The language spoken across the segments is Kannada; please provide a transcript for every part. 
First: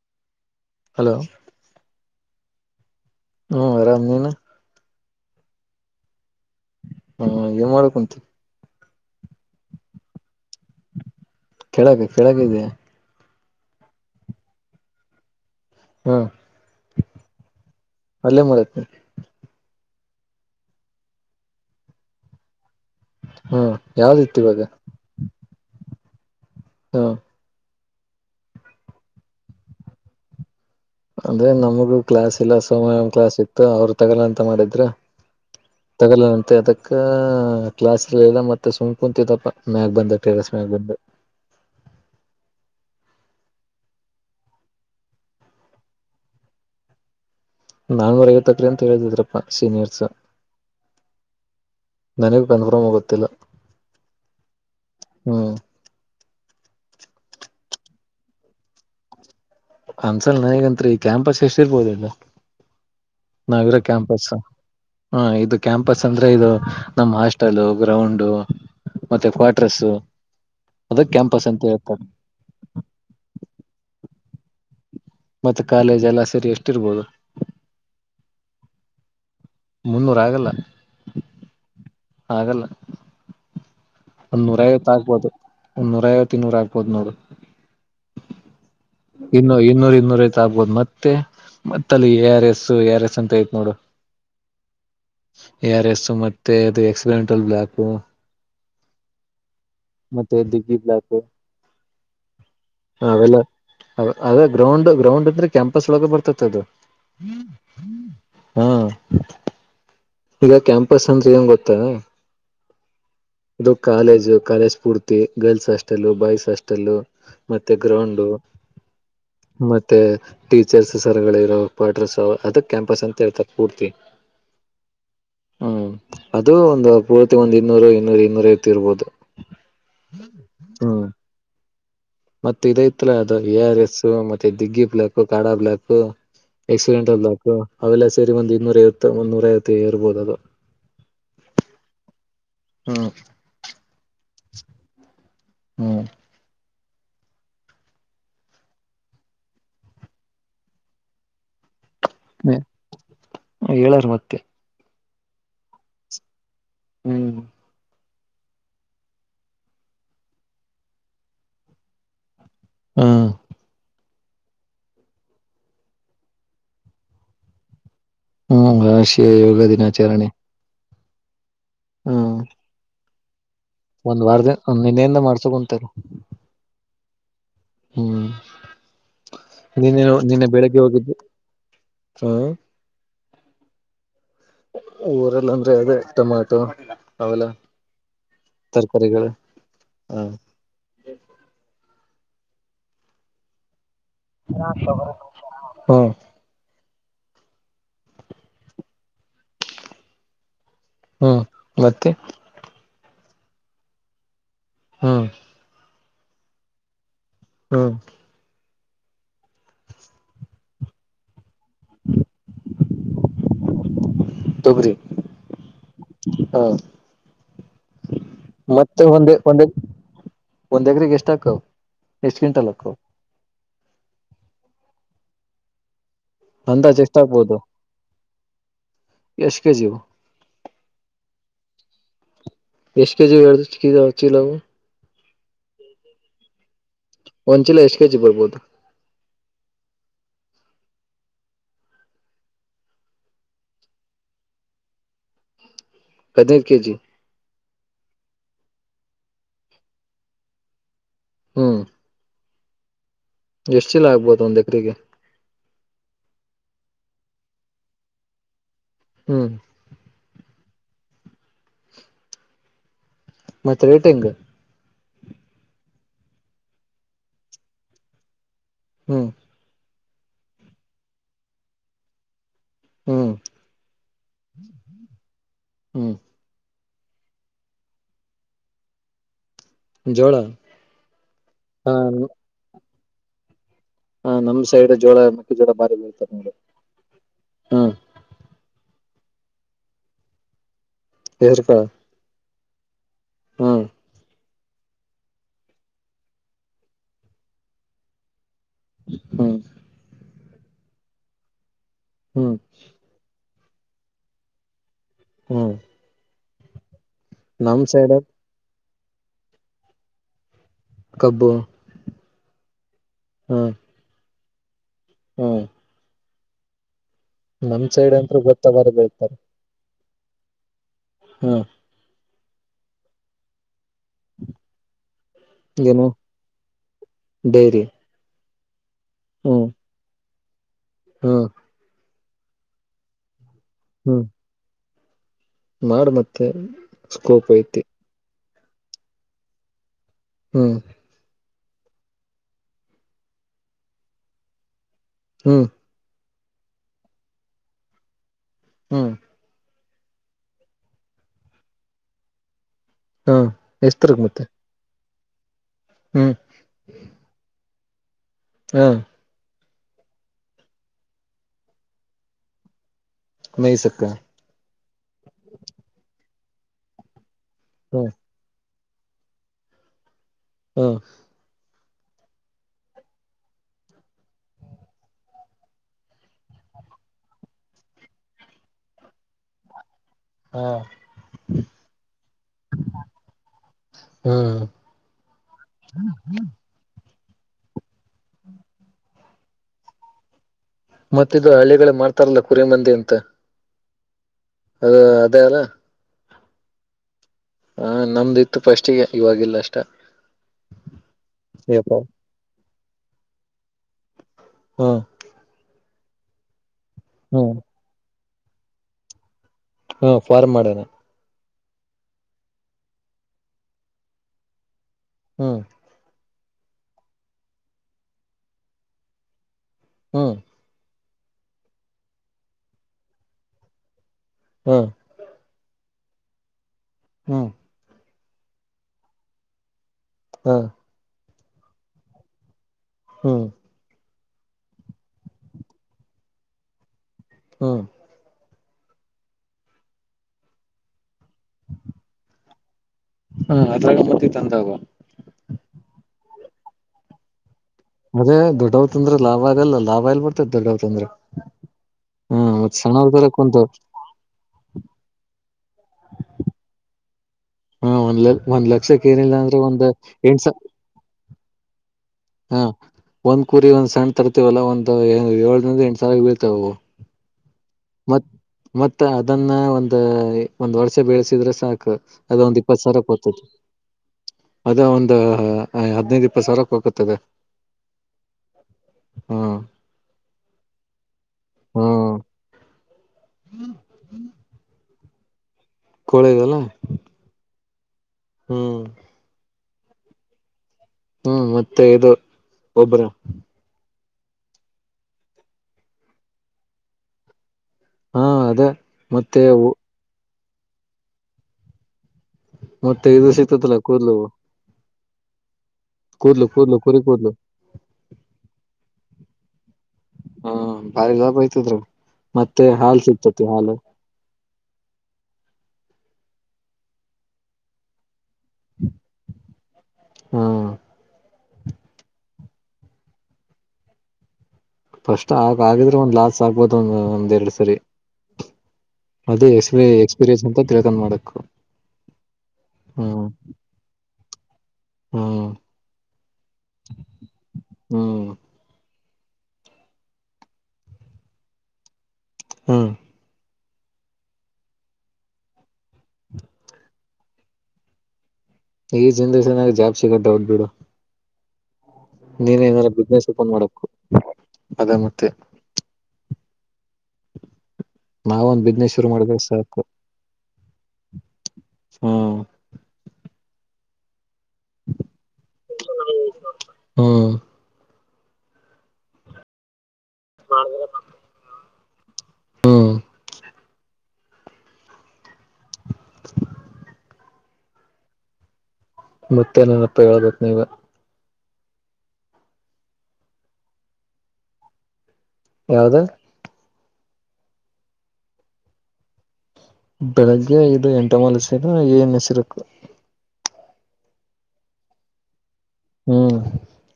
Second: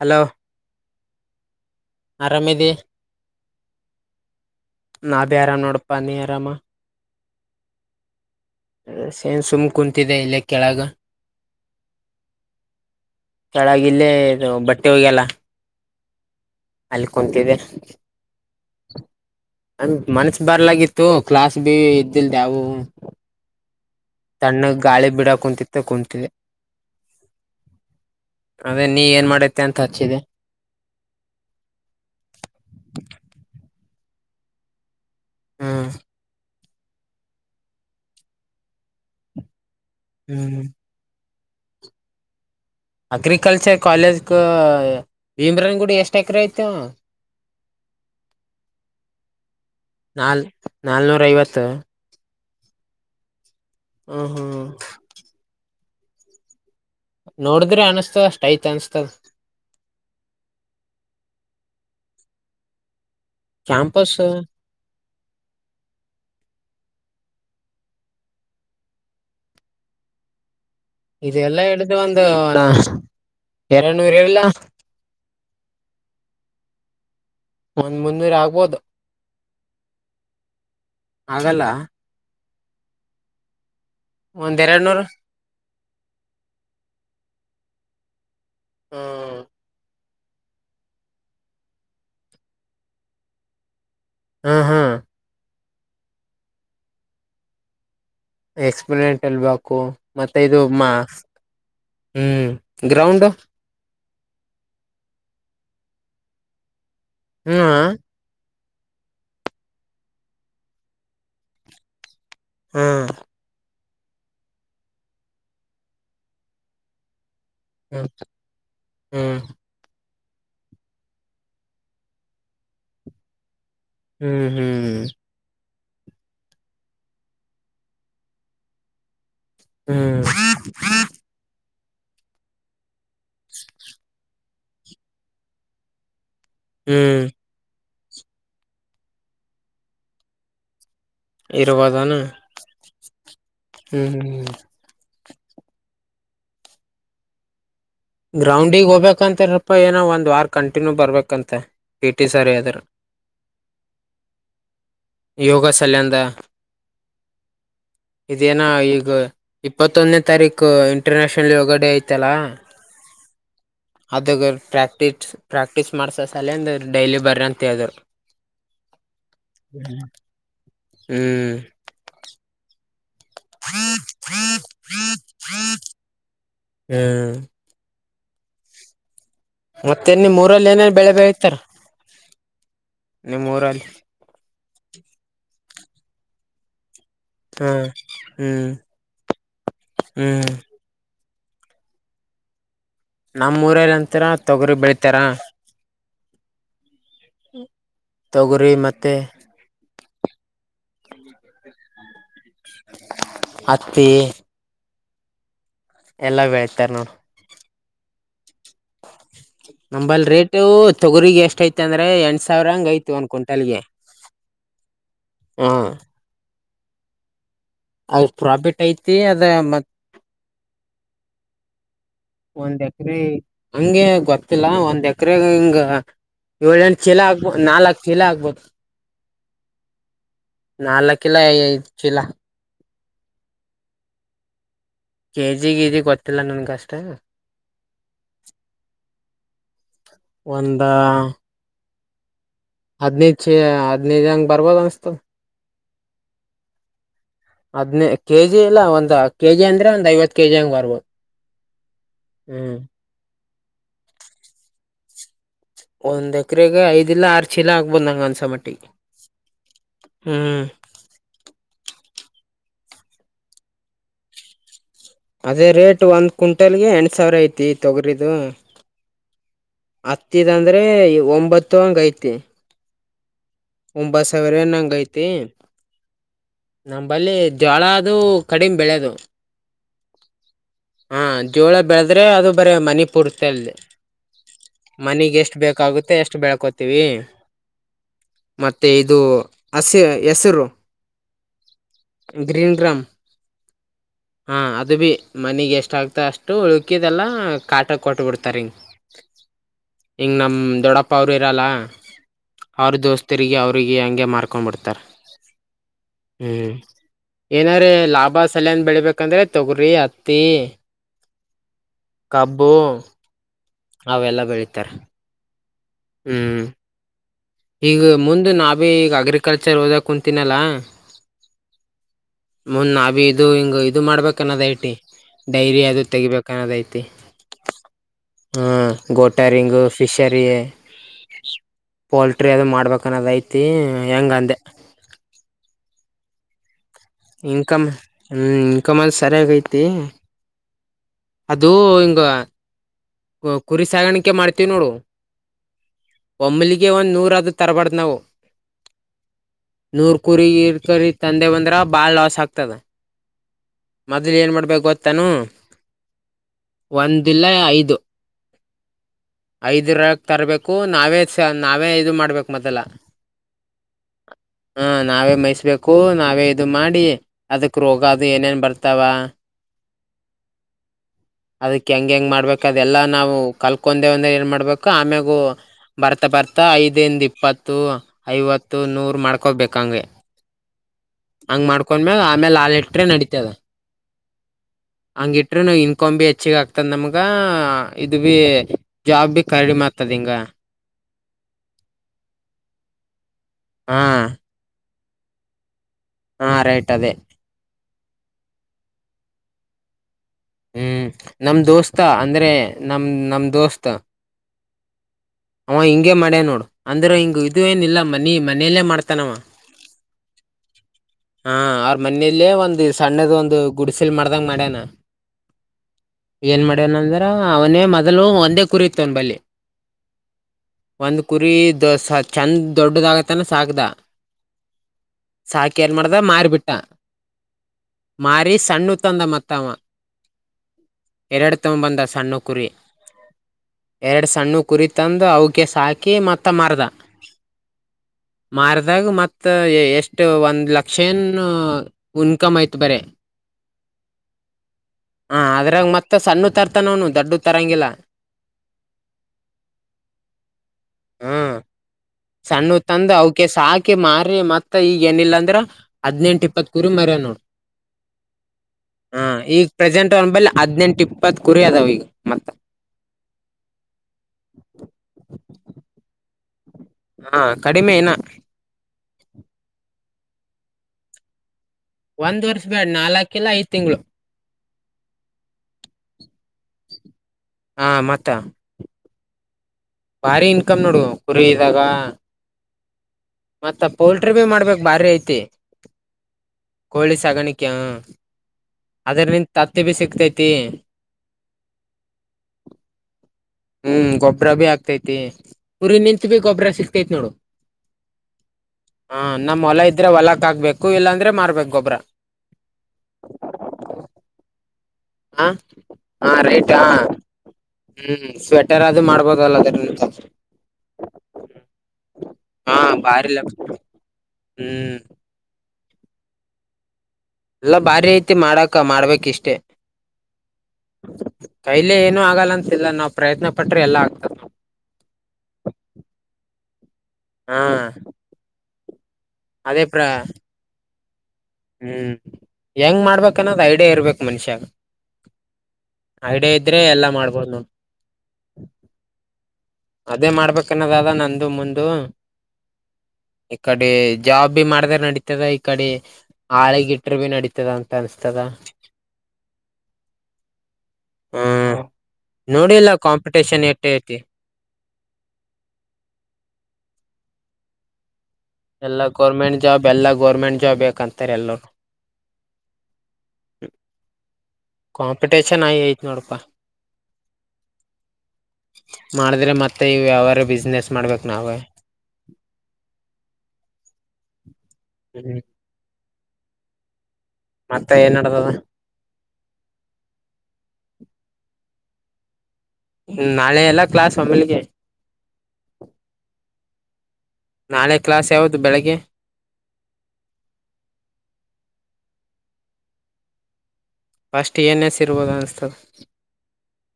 ಹಲೋ ಹಲೋ ಆರಾಮದ ಹ್ಮ್ ಆರಾಮ ನೀಿನ ನಾವ್ದ ಯಾರ ನೋಡಪ್ಪಾ ನೀ ಆರಾಮ ಹಾ ಏನ್ ಮಾಡ್ಕ್ಂಂತು ಸೇನ್ ಸುಮ್ ಕುಂತಿದೆ ಇಲ್ಲ ಕೆಳಗೆ ಕೆಳಗೆ ಇದ ಕೆಳಾಗಿಲ್ಲೇ ಇದು ಬಟ್ಟೆ ಹೋಗ್ಯಲ್ಲ ಹ್ಮ ಅಲ್ಕೊಂತಿದ್ದೆ ಅಲ್ಲೇ ಮಾಡತ್ನಿ ಹ ಮನ್ಸ ಬರ್ಲಾಗಿತ್ತು ಕ್ಲಾಸ್ ಬಿ ಇದ್ದಿಲ್ದ್ಯಾವು ಹ್ಮ ತಣ್ಣ ಗಾಳಿ ಬಿಡ ಕುಂತ ತಗೊಂತೀವಿ ಹಾ ಅದೇ ನೀ ಏನ್ ಮಾಡತ್ತೆ ಅಂತ ಹಚ್ಚಿದೆೆ ಅಂದ್ರೆ ನಮಗೂ ಕ್ಲಾಸ್ ಇಲ್ಲ ಸೋಮ ಕ್ಲಾಸ್ ಇತ್ತು ಅವ್ರ ತಗೋಲ್ಲ ಅಂತ ಮಾಡಿದ್ರ ಹ್ಮ್ ತಗಲಂತೆ ಅದಕ್ಕೆ ಕ್ಲಾಸ್ಲ್ಲಲ್ಲ ಮತ್ತೆ ಸುಂಪು ಕುಂತಿದಪ್ಪ ಮ್ಯಾಾಗ ಬಂದ ಟೇರಸ್ ಹ್ಮ್ ಮ್ಯಾಗ ಬಂದು ಅಗ್ರಿಕಲ್ಚರ್ ಕಾಲೇಜ್ ಭೀಮ್ರನ್ ಗೂಡಿ ಎಷ್ಟು ಎಕರೆ ಆಯ್ತು ನಾನ್ ಹೊರಗತಕ್ರಿ ಅಂತ ಹೇಳಿದಿದ್ರಪ್ಪ ಸೀನಿಯರ್ಸ್ ನಾಲ್ ನಾಲ್ನೂರ ಐವತ್ತು ನನಗ ಬಂದ್ ಕೂಮ ಗೊತ್ತಿಲ್ಲ ಹ್ಮ ಹ್ಮ ನೋಡಿದ್ರೆ ಅನ್ಸ್ತವ ಅಷ್ಟ ಯ್ತ್ ಅನ್ಸ್ತದ ಅನ್ಸಲ್ ನ ಈೇಗಂತ್ರಿ ಈ ಕ್ಯಾಂಪಸ್ ಎಷ್ಟಿರ್ಬೋದಲ್ಲ ನಗರ ಕ್ಯಾಂಪಸ್ ಹಾ ಇದು ಕ್ಯಾಂಪಸ್ ಅಂದ್ರೆ ಇದು ನಮ್ಮ್ ಹಾಸ್ಟೆಲ್ ಗ್ರೌಂಡು ಮತ್ತೆ ಕ್ವಾರ್ಟರ್ಸ ಇದೆಲ್ಲಾ ಹಿಡ್ದು ಒಂದು ಎರನೂರು ಇಲ್ಲ ಆಾ ಮತ್ತೆ ಕಾಲೇಜ್ ಎಲ್ಲ ಸೇರಿ ಎಷ್ಟಿರ್ಬೋದು ಮುಂದ್ ಮುಂದೂರ್ ಆಗ್ಬೋದು ಮುನ್ನೂರ ಆಗಲ್ಲ ಆಗಲ್ಲ ಹಾಗಲ್ಲ ಒಂದ ಒಂದ್ ನೂರ ಎರಡ್ ಐವತ್ತು ನೂರು ಆಗ್ಬೋದು ಉನ್ನೂರ ಐವತ್ತ ಇನ್ನೂರ ಅಪ್ಪದ ನೋಡು ಇನ್ನುೂ ಇನ್ನೂರ್ ಇನ್ನೂರ್ ಐತ ಆಗ್ಬೋದು ಮತ್ತೆ ಮತ್ತಲ್ಲಿ A R S A R S ಅಂತ ಐತ್ ನೋಡು ಹ್ಮ್ ಹ್ಮ್ ಎ ಆರ್ ಎಸ್ ಮತ್ತೆ ಅದು ಎಕ್ಸ್ಪಿಮೆಂಟಲ್ ಬ್ಲಾಕ್ು ಎಕ್ಸ್ಪಿೆಂಟ್ಲ್ ಬು ಮತ್ತೆ ಇದು ದಿಗ್ಗಿ ಮಾ ಬ್ಲಾಕ್ ಹ್ಮ ಗ್ರೌಂಡ ಅವೆಲ್ಲ ಅದ ಗ್ರೌಂಡ್ ಗ್ರೌಂಡ್ ಅಂದ್ರೆ ಕ್ಯಾಂಪಸ್ ಒಳಗ ಬರ್ತತ್ ಅದು ಹ್ಮ್ ಹಾ ಈಗ ಕ್ಯಾಂಪಸ್ ಅಂದ್ರೆ ಏನ್ ಗೊತ್ತ ಹ್ಮ್ ಇದು ಕಾಲೇಜು ಕಾಲೇಜ್ ಪೂರ್ತಿ ಗರ್ಲ್ಸ್ ಅಸ್ಟಲ್ಲ ಬಾಯ್ಸ್ ಅಸ್ಟೆಲ್ಲ ಮತ್ತೆ ಹ್ಮ್ ಗ್ರೌಂಡು ಹ್ಮ್ ಮತ್ತೆ ಟೀಚರ್ಸ್ ಸರ್ಗಳು ಇರೋ ಪಡರ್ಸ್ ಅದಕ್ಕೆ ಕ್ಯಾಂಪಸ್ ಅಂತ ಹೇಳ್ತಾರೆ ಪೂರ್ತಿ ಹ್ಮ್ ಹ್ಮ್ ಹ್ಮ್ ಹ್ಮ್ ಅದು ಒಂದು ಪೂರ್ತಿ ಒಂದ್ ಇನ್ನೂರು ಇೂರು ಇನ್ನೂರೈಐತಿ ಇರ್ಬೋದು ಹ್ಮ್ ಹ್ಮ ಮತ್ತೆ ಇದ ಮ ಅ ವಿ ಆರ್ ಎಸ್ ಮೆ ದಿಗ್ಗಿ ಪ್ಲಕ್ ಕಾಡಾ ಪ್ಲಾಕ್ು ಎಕ್ಸಿಡೆಂಟ್ ಹ್ಮ್ ಅದಕು ಅವೆಲ್ಲ ಸೇರಿ ಒಂದು ಇನ್ನೂರ ಐವತ್ತು ಮುನ್ನೂರ ಐವತ್ತ ಇರ್ಬೋದು ಅದು ಇರುವದಾನ ಹ್ಮ ಹ್ಮ್್ಮ ಹ್ಮ ಗ್ರೌಂಡಿಗೆ ಹೋಗ್ಬೇಕಂತ್ರಪ್ಪ ಏನೋ ಒಂದ್ ವಾರ ಕಂಟಿನ್ಯೂ ಬರ್ಬೇಕಂತೆ ಪಿ ಟಿ ಸರ್ ಹ್ಮ ಅದ್ರ ಹೇಳಾರ ಮತ್ತೆ ಯೋಗ ಸಲ್ಲಂದ ಹ್ಮ್ ಇದೇನ ಈಗ ಇಪ್ಪತ್ತೊಂದನೇ ತಾರೀಕು ಇಂಟರ್ನ್ಯಾಷನಲ್ ಯೋಗ ಡೇ ಐತಲ್ಲಾ ಹಾ ಅದಾಗ ಪ್ರಾಕ್ಟೀ ಪ್ರಾಕ್ಟೀಸ್ ಮಾಡಸ ಸಲಂದ ಡೈಲಿ ಬರ್ರ ಅಂತ ಹೇಳರು ಹ್ಮ್ ರಾಷ್ಟ್ರೀಯ ಯೋಗ ದಿನಾಚರಣೆ ಹ್ಮ್ ಹ್ಮ ಒಂದ್ ವಾರದ ಒಂದ್ಿನೆಯಿಂದ ಮಾಡ್ಸ ಕುೊಂತರು ಹ್ಮ್ ಹ್ಮ್ ನಿನ್ನೆ ಮತ್ತೆ ನಿಮ್ಮ್ ನಿನ್ನೆ ಊರಲ್ಲಿ ಬೆಳಿಗ್ಗೆ ಏನ ಬೆಳೆ ಹೋಗಿದ್ದು ಬೆಳತಾರ ಹ್ಮ್ ನಿಮ್ಮೂರಲ್ಲಿ ಅ ಅದೇ ಟೊಮಟೊ ಅವಲ್ಲ ಹ್ಮ್ ಹ್ಮ್ ತರಕಾರಿಗಳು ಹಾ ಹ್ಮ್ ನಮ್ಮ ಊರಲ್ಲಿ ಅಂತೂ ಹತರ ತೊಗರಿ ಬೆಳಿತಾರ ಹ್ಮ್ ತೊಗರಿ ಮತ್ತೆ ಹ್ಮ್ ಮತ್ತೆ ಹತ್ತಿ ಹ್ಮ ಎಲ್ಲಾ ಬೆಳ್ತಾರ ನೋಡ್ ಹ್ಮ ನಂಬಲ್ಲಿ ರೇಟು ತೊಗರಿಗೆ ಎಷ್ಟಯ್ತ ತ್ತ ಅಂದ್ರೆ ಎಂಟ ಸಾವಿರ ಹಂಗ ಐತ ಒಂದ ಕ್ವಿಂಟಲ್ಗೆ ತೊಗ್ರಿ ಹಾ ಹ ಮತ್ತೆ ಐತಿ ಒಂದೆ ಅದ ಒಂದ ಮತ್ ಒಂದೆಕ್ರಗ್ ಎಷ್ಟ ಹಾಕವ್ ಎಷ್ಟ್ ಗಿಂಟಲ್ ಒಂದ್ ಹಾಕವ ಎಕರೆ ಹಂಗೆ ಗೊತ್ತಿಲ್ಲ ಒಂದ್ ಎಕರೆ ಹಿಂಗ ಏಳು ಎಂಟು ಅಂದಾಜ್ ಎಷ್ಟ ಚೀಲ ಆಗ್ಬೋ ಆಗ್ಬೋದು ನಾಲ್ಕ ಚೀಲ ಆಗ್ಬೋದು ಎಷ್ಟ್ ಕೆಜಿವು ನಾಲ್ಕ ಎಲ್ಲ ಚೀಲ ಎಷ್ಟ್ ಕೆ ಜಿ ಅವು ಚೀಲ ಅದು ಕೆಜಿ ಇದಿ ಗೊತ್ತಿಲ್ಲ ನನ್ಗ ಅಷ್ಟ ಒಂದು ಚಿಲ್ಲ ಎಷ್ಟು ಕೆಜಿ ಬರ್ಬೋದು ಒಂದ ಹದಿನೈದು ಹದಿನೈದು ಚೀಲ ಹಾಗೆ ಬರ್ಬೋದ ಅನ್ಸ್ತ ಹದಿನೈದು ಕೆಜಿ ಹದ್ನೇ ಕೆಜಿ ಇಲ್ಲ ಒಂದ ಕೆಜಿ ಅಂದ್ರೆ ಒಂದ್ ಐವತ್ ಕೆಜಿ ಹಂಗ್ ಬರ್ಬೋದು ಹ್ಮ್ ಹ್ಮ್ ಎಷ್ಟು ಚೀಲ ಆಗ್ಬೋದು ಒಂದ್ ಎಕ್ರಿಗೆ ಒಂದು ಎಕರೆೆಗೆ ಐದ ಇಲ್ಲ ಆರು ಚೀಲ ಆಗ್ಬೋಂದ ನಂಗೆ ಅನ್ನಿಸೋ ಮಟ್ಟಿಗೆ ಹ್ಮ್ ಹ್ಮ್ ಹ್ಮ್ ಮತ್ ರೇಟಿಂಗ್ ಅದೇ ರೇಟ್ ಒಂದ್ ಕ್ವಿಂಟಲ್ಗೆ ಎಂಟು ಸಾವಿರ ಐತಿ ತೊಗರಿದು ಹ್ಮ್ ಹತ್ತಿದಂದ್ರೆ ಒಂಬತ್ತು ಹಂಗ ಐತಿ ಹ್ಮ್ ಒಂಬತ್ ಸಾವಿರ ಏನ್ ಹಂಗ್ ಐತಿ ಹ್ಮ್ ನಮ್ಮಂಬಲ್ಲಿ ಜೋಳ ಅದು ಕಡಿಮೆ ಬೆಳೆದು ಜೋಳ ಹಾ ಜೋಳ ಬೆಳೆದ್ರೆ ಅದು ಬರೀ ಮನಿ ಪುರ್ತಲ್ ಹಾ ನಮ ಸೈಡ್ ಜೋಳ ಮೆಕ್ಕ ಜೋಳ ಬಾರಿ ಬೀಳ್ತಾರೆ ಎಷ್ಟು ನೋಡಿ ಬೆಳ್ಕೋತೀವಿ ಹ್ಮ ಅದು ಹಸ ಹೆಸರು ಎರ್ಕಾ ಗ್ರೀನ್ ಗ್ರಾಮ್ ಹ್ಮ್ ಹಾ ಅದು ಭೀ ಮನೆಗ್ ಎಷ್ಟಾಗಗ್ತ ಅಷ್ಟು ಉಳಕಿದೆಲ್ಲ ಕಾಟಕ್ಕೆ ಕೊಟ್ಟ ಬಿಡ್ತಾರೆ ಹಿಂಗೆ ಹ್ಮ ನಮ್ ದೊಡ್ಡಪ್ಪ ಅವ್ರು ಇರಲ್ಲ ಹ್ಮ್ ಅವ್ರ ದೋಸ್ತರಿಗೆ ಅವ್ರರಿಗೆ ಹಂಗೆ ಮಾರ್ಕೊಂಡ್ಬಿಡ್ತಾರೆ ಹ್ಮ್ ಹ್ಮ್ ನಮ್ ಏನ್ರೆ ಸೈಡ್ ಲಾಭ ಸಲಯನ್ ಬೆಳಿಬೇಕಂದ್ರೆ ತಗರಿ ಹತ್ತಿ ಕಬ್ಬು ಕಬ್ಬು ಹ್ಮ ಅವೆಲ್ಲಾ ಬೆಳೀತಾರೆ ಹ್ಮ ಹ್ಮ್ ಈಗ ಸೈಡ್ ಅಂತೂ ಮುಂದ ನಾ ಗೊತ್ತವಾರ ಭೀ ಈಗ ಬೆಳ್ತಾರೆ ಅಗ್ರಿಕಲ್ಚರ್ ಓದಕ್ ಕುಂತೀನಲ್ಲ ಹ್ಮ್ ಮುನ್ ನಾ ಬಿ ಇದು ಹಿಂಗ ಇ ಅದು ಮಾಡ್ಬೇಕ ಅನ್ನೋದ್ ಐತಿ ಡೈರಿ ಅದು ಏನು ತೆಗಿಬೇಕ ಅನ್ನೋದ್ ಐತಿ ಡೈರಿ ಹ್ಮ್ ಗೋಟರಿಂಗ್ ಫಿಶ್ ಕಾರಿಯ ಹ್ಮ ಪೋಲ್ಟ್ರಿ ಅದು ಮಾಡ್ಬೇಕ ಅದ ಐತ್ ತ್ತಿ ಯಂಗ ಅಂದೆ ಮಾಡಾ ಮತ್ತೆ ಸ್ಕೋಪ್ ಐತಿ ಹ್ಞ ಇಂನ್ಕ ಮಲ್ಲಿ ಸರಿಯಾಗಿೈತೆ ಹ್ಮ ಅದು ಹಿಂಗ ಕುರಿ ಸಾಗಾಣಿಕೆ ಮಾಡ್ತೀವಿ ನೋಡು ಹ್ಮ ಒಂಬಲಿಗೆ ಒಂದ್ ನೂರದು ತರಬಾರಡ್ದ್ ನಾವು ಹ್ಮ್ ನೂರ್ ಕುರಿ ಇರ್ತರಿ ತಂದೆ ಬಂದ್ರ ಬಾಳ ಲಾಸ್ ಆಗ್ತದ ಹ್ಮ ಮೊದಲ್ ಏನ್ ಮಾಡ್ಬೇಕು ಗೊತ್ತ ತನ್ನುೂ ಹ್ಮ್ ಒಂದಿಲ್ಲ ಐದು [inaudible] ಹಾ ಐದ ರಾಗ ತರ್ಬೇಕು ನಾವೇ ಸ ನಾವೇ ಇದು ಮಾಡ್ಬೇಕು ಮೊದಲ್ಲ ಮೈಸಕ್ಕ ಹಾ ನಾವೇ ಮೈಸ್ಬೇಕು ನಾವೇ ಇದು ಮಾಡಿೇ ಅದಕ್ ರೋಗ ಹ್ಮ್ ಅದು ಏನೇನ್ ಬರ್ತ ಅತವಾ ಹ್ಮ ಅದಕ್ಕೆ ಹೆಂಗ ಹೆಂಗ್ ಮಾಡ್ಬೇಕ ಅದೆಲ್ಲಾ ನಾವು ಕಲ್ಕೊಂದೆ ಒಂದೇ ಏನ್ ಮಾಡ್ಬೇಕು ಆಮ್ಯಾಗು ಬರ್ತಾ ಬರ್ತಾ ಐದಿಂದ ಇಪ್ಪತ್ತು ಐವತ್ತು ನೂರ್ ಮಾಡ್ಕೊಬೇಕ ಹಂಗೆ ಹ ಹಂಗ ಮಾಡ್ಕೊಂಡ್ಮ್ಯಾಗ ಆಮೇಲೆ ಹಾಾಲ ಇಟ್ರೆ ನಡತದ ಹ್ಮ್ ಹಂಗ ಇಟ್ಟ್ರ ನವು ಇನ್ಕಾ್ ಬಿ ಹೆಚ್ಚಗ ಆಗ್ತದ ನಮ್ಗ್ ಈಗ ಇದು ಬಿ ಜಾಬ್ ಬಿ ಕಡಿಮೆ ಮಾಡ್ತದ ಹಿಂಗ ಮತ್ತ ಇದು ಹಳಿಗಳ ಮಾಡ್ತಾರಲ್ಲ ಕುರಿ ಮಂದಿ ಅಂತ ಹಾ ಹ ಅದೇ ಅಲ್ಲ ಹಾ ರೈಟ್ ಅದೇ ಹಾ ನಮ್ದಿತ್ತು ಫಸ್ಟ್ಿಗೆ ಇವಾಗಿಲ್ಲ ಅಷ್ಟ ಹ್ಮ್ ನಮ ಯಪ್ಪ ದೋಸ್ತ ಅಂದ್ರೆ ನಮ್ಮ ನಮ್ಮ ದೋಸ್ತ ಹಾ ಅವ್ ಹಿಂಗೆ ಮಾಡ್ಯ ನೋಡು ಅಂದ್ರೆ ಹಿಂಗ ಹ್ಮ್ ಇದು ಏನ ಇಲ್ಲ ಮ ನೀ ಮನೆಯಲ್ಲೇ ಮಾಡ್ತಾನವ ಹಾ ಫಾರ್ಮ್ ಮಾಡಣ ಹಾ ಅವ್ರ ಮನೆಯಲ್ಲೇ ಒಂದು್ ಸಣ್ಣದ ಒಂದು ಗುಡಿಸೆಲ್ ಮಾಡ್ದಂಗ ಮಾಡ್ಯನ ಹ್ಮ್ ಏನ್ ಮಾಡ್ಯನಂದ್ರ ಅವನೇ ಮೊದಲು ಒಂದೇ ಕುರಿತ್ವನ ಬಲ್ಲಿಿ ಹ್ಮ್ ಒಂದ್ ಕುರಿ ದ ಚಂದ ದೊಡ್ಡದಾಗತ್ತನ ಸಾಕ್ದ ಹ್ಮ್ ಸಾಕ ಏನ್ ಮಾಡಿದ ಮಾರಿಬಿಟ್ಟ ಹ್ಮ್ ಮಾಾರಿ ಸಣ್ಣ ತಂದ ಮತ್ತಾವ ಹ್ಮ್ ಎರಡು ತಗೊಂಡ್ ಬಂದ ಸಣ್ಣ ಕುರಿ ಹ್ಮ್ ಎರಡು ಸಣ್ಣು ಕುರಿ ತಂದು ಅವಿಗೆ ಸಾಕಿ ಮತ್ತ ಮರದ ಹ್ಮ್ ಮಾರದಾಗ ಮತ್ತ ಎಷ್ಟು ಒಂದ ಲಕ್ಷನ್ ಇನ್ಕಮ್ ಯತು ಬರ ಹ್ಮ ಅದ್ರ ಮತ್ತೆ ತಂದಾಗುವ ಹ ಅದ್ರಾಗ ಮತ್ತೆ ಸಣ್ಣ ತರ್ಥನವ ದೊಡ್ಡ ತರಂಗಿಲ್ಲ ಅದೇ ದೊಡ್ಡವ್ ತಂದ್ರ ಲಾಭ ಆಗಲ್ಲ ಲಾಭ ಎಲ್ ಬಡ್ತೇದ ದೊಡ್ಡವ ತಂದ್ರ ಹ್ಮ ಹ್ಮ್ ಸಣ್ಣ ಮತ್ ಸಣ್ಣವ್ ತಂದು ಬರ ಅವಕ ಕುಂತು ಸಾಕಿ ಮಾರಿ ಮತ್ತ ಈಗ ಏನಿಲ್ಲ ಅಂದ್ರ ಹದ್ನೆೆಂಟು ಇಪ್ಪತ್ತು ಕುರಿ ಮರ ನೋಡ ಹ್ಮ ಒಂದ್ ಲ ಒಂದ್ ಲಕ್ಷಕ್ ಆ ಏನಿಲ್ಲ ಅಂದ್ರೆ ಈಗ ಒಂದ್ ಪ್ರೆಸೆಂಟ್ ಅವನ್ ಬಳಿ ಹದ್ಿನನೆಂಟ ಇಪ್ಪತ್ತು ಕುರ್ಯಾದವ ಈ ಹಾ ಒಂದ್ ಕುರಿ ಒಂದ್ ಸಣ್ಣ ತರ್ತವಲ್ಲ ಒಂದ್ ಏಳಂದ ಎಂಟ ಸಾವರ ತ ಹಾ ಕಡಿಮೆನ ಮ ಅದನ್ನ ಒಂದ ಒಂದ್ ವರ್ಷ ಬೆಳೆಸಿದ್ರೆ ಸಾಕ ಅದ ಒಂದ್ ವರ್ಷ ಇಪ್ಪತ್ ಬ್ಯಾಡ್ ಸಾವಿರಕ್ಕೆ ನಾಲ್ಕ ಹ್ತದೆ ಇಲ್ಲ ಐದ್ ತಿಂಗಳು ಅದ ಒಂದ್ ಹದ್ನೈದು್ ಇಪ್ಪತ್ ಸಾವಿರಕ್ಕೆ ಹಕತದ ಹಾ ಮತ್ತ ಹ್ಮ ಭಾರಿ ಇನ್ಕಮ್ ನೋಡು ಕುರಿ ಇದಾಗ ಹ್ಮ್ ಮತ್ತ ಪೋಲ್ಟ್ರಿ ಬಿ ಮಾಡ್ಬೇಕ ಬಾರ ಇಐತೆ ಕೊಳೆದಲ್ಲ ಕ ಹ್ಮ್ ತತ್ತ ಬಿ ಸಿಕ್ತೈತಿ ಹ್ಮ್ ಮತ್ತೆ ಇದು ಒಬರ ಹ್ಮ್ ಗೊಬ್ಬ್ರ ಭೀ ಆಗ್ತೈತಿ ಊರಿ ನಿಂತತ್ ಭ ಗೊಬ್ಬ್ರ ಸಿಕ್ತೈತಿ ನೋಡು ಹಾ ಅದೇ ಹಾ ಮತ್ತೆ ನಮ್ಮ್ ಹೊಲ ಇದ್ರೆ ಹೊಲ ಆಗ್ಬೇಕು ಇಲ್ಲಾಂದ್ರೆ ಮಾರ್ಬೇಕು ಗೊಬ್ಬ್ರ ಮತ್ತೆ ಇದು ಸಿಗ್ತತಿಲ್ಲ ಕೂದಲು ಹಾ ಹಾ ರೈಟ್ಾ ಕುರಿ ಕೂದ್ಲು ಹ್ಮ್ ಸ್ ಇರಾದ್ರೂ ಮಾಡಬೋದ ಅಲ್ಲದ ಹಾ ಭಾರಿ ಜಾಪ ಐ್ತದ್ರ ಮತ್ತೆ ಹಾ ಹಾಲ್ ಭಾರಿ ಸಿಗ್ತತಿ ಲಕ್ಷ ಹಾಲು ಹ್ಮ್ ಎಲ್ಲ ಬಾರಿ ಮಾಡಕ ಮಾಡ್ಬೇಕ ಇಷ್ಟೇ ಹ ಕೈಲೆ ಏನು ಆಗಲ್ಲ ಅಂತ ಇಲ್ಲ ನಾವ್ ಪ್ರಯತ್ನ ಪಟ್ರೆ ಎಲ್ಲ ಆಗ್ತದೆ ಫಸ್ಟ್ ಆಗ ಆಗಿದ್ರು ಒಂದು ಲಾಸ್ ಸಾಗಪೋತ ಒಂದು ಹಾ [unintelligible] ಅದು ಅದೇ ಪ್ರ ಎಕ್ಸ್ಪೀರಿಯನ್ಸ್ ಅಂತ ತಿಳ್ಕೊಂಡ್ ಮಾಡಕ್ [unintelligible] ಹ್ಮ್ ಹೆಂಗ್ ಮಾಡ್ಬೇಕನ್ನೋದ್ ಐಡಿಯಾ ಇರ್ಬೇಕು ಮನುಷ್ಯಾಗ ಹ್ಮ್ ಐಡಿಯ ಇದ್ರೆ ಎಲ್ಲ ಮಾಡ್ಬೋದು ನೋ ಹ್ಮ್ ಅದೇ ಮಾಡ್ಬೇಕನ್ನದ ಅದ ನಂದು ಮುಂದು ಹಾ ಈ ಕಡೆ ಜಾಬ್ ಬಿ ಮಾಡ್ದ್ರ ನಡತದ ಈ ಕಡೆ ಹಳಗಿಟ್ರ ಬಿ ನಡತದ ಅಂತ ಅನ್ಸ್ತದ ಈ ಜನ್ರೇಷನ್ ಆಗ ಜಾಬ್ ಸಿಗತ್ತ ಡೌಟ್ ಬಿಡು ಹ್ಮ ನೀನ್ ನೋಡಿಲ್ಲ ಕಾಂಪಿಟೇಷನ್ ಎಟ್ಟ ಐತಿ ಆದಮ್ಯಾತ್ತೆ ನಾವೊಂದ್ ಬಿಸ್ನೆಸ್ ಎಲ್ಲ ಶುರು ಮಾಡಿದ್ರೆ ಗೋರ್ಮೆಂಟ್ ಸಾಕು ಜಾಬ್ ಎಲ್ಲ ಗೋರ್ಮೆಂಟ್ ಜಾಬ್ ಬೇಕಂತಾರೆ ಎಲ್ಲರು ಹ್ಮ್ ಹ್ಮ ಕಾಂಪಿಟೇಷನ್ ಆಯಿ ಐತ್ ನೋಡಪಾ ಹ್ಮ್ ಮಾಡಿದ್ರೆ ಮತ್ತೆ ಮತ್ತೆ ಯಾವಾರ ಬಿಸ್ನೆಸ್ ಮಾಡ್ಬೇಕು ನಾವೇ ಹ್ಮ ಸರಿ ಬಿ [inaudible] ಮತ್ತೆ ಏನ್ಡತದ ಮತ್ತೆ ನನಪ್ಪ ಹೇಳ್ಬೇಕನ ನೀವೇ ಹ್ಮ ನಾಳೆ ಎಲ್ಲ ಕ್ಲಾಸ್ ಮಮ್ಮೇಲಿಗೆ ಯಾವ್ದ ನಾಳೆ ಕ್ಲಾಸ್ ಯಾವದು ಬೆಳಿಗ್ಗೆ ಬೆಳಗ್ಗೆ ಐದು ಎಂಟ ಮಲಸ ಏನ್ ಹೆಸಿರುಕು ಅಷ್ಟಟ್ ಏನ್ ಎಸ್ ಇಬೋದು ಅನ್ನಿಸಸ್ತದೆ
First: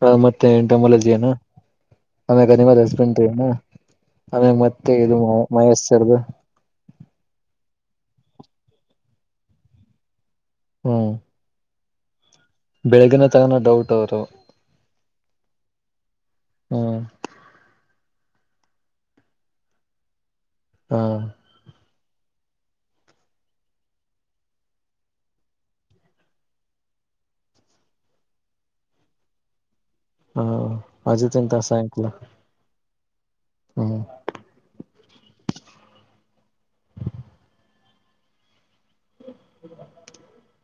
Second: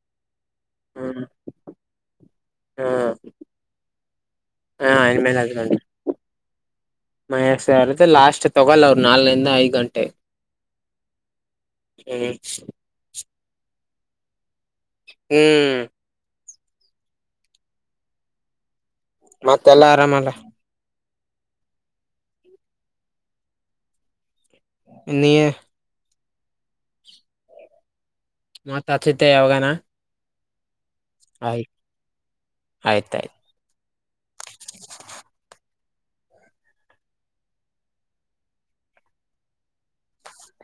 ಹ ಮತ್ತೆ ಮತ್ತೆ ಎಂಟಮ್ಮಲಜಿ ಹ್ಮ್ ನು ಆಮ್ಯಾಗ ಹನಿಮಲ್ ಹ್ಮ್ ಹಸ್ಬೆಂಡ್ ನು ಆಮ್ಯಾಗ ಹಾ ಮತ್ತೆ ಇದು ಮಹೇಶ್ರ್ದು ಮಯರುತ್ತೆ ಲಾಸ್ಟ್ ತಗೊಲ್ಲ ಅವರು ನಾಲ್ನಂದ ಐದ್ ಗಂಟೆ ಹ್ಮ ಹ್ಮ ಬೆಳಗಿನ ತಗನ ಡೌಟ್ ಅವರು ಹ್ಮ್ ಹ್ಮ ಮತ್ತೆಲ್ಲ ಎಲ್ಲಾ ಆರಾಮ ಅಲ್ಲ ಹಾ ನಿಯ ಮ ತತ್ತೆ ಯಾವಾಗಾನ ಹಾ ಅಚ್ಚು ತಿ ತ ಸಾಯಂಕಾಲ ಆಯ್ತಾಯ್ತು. ಹ್ಮ್. [inaudible] [inaudible]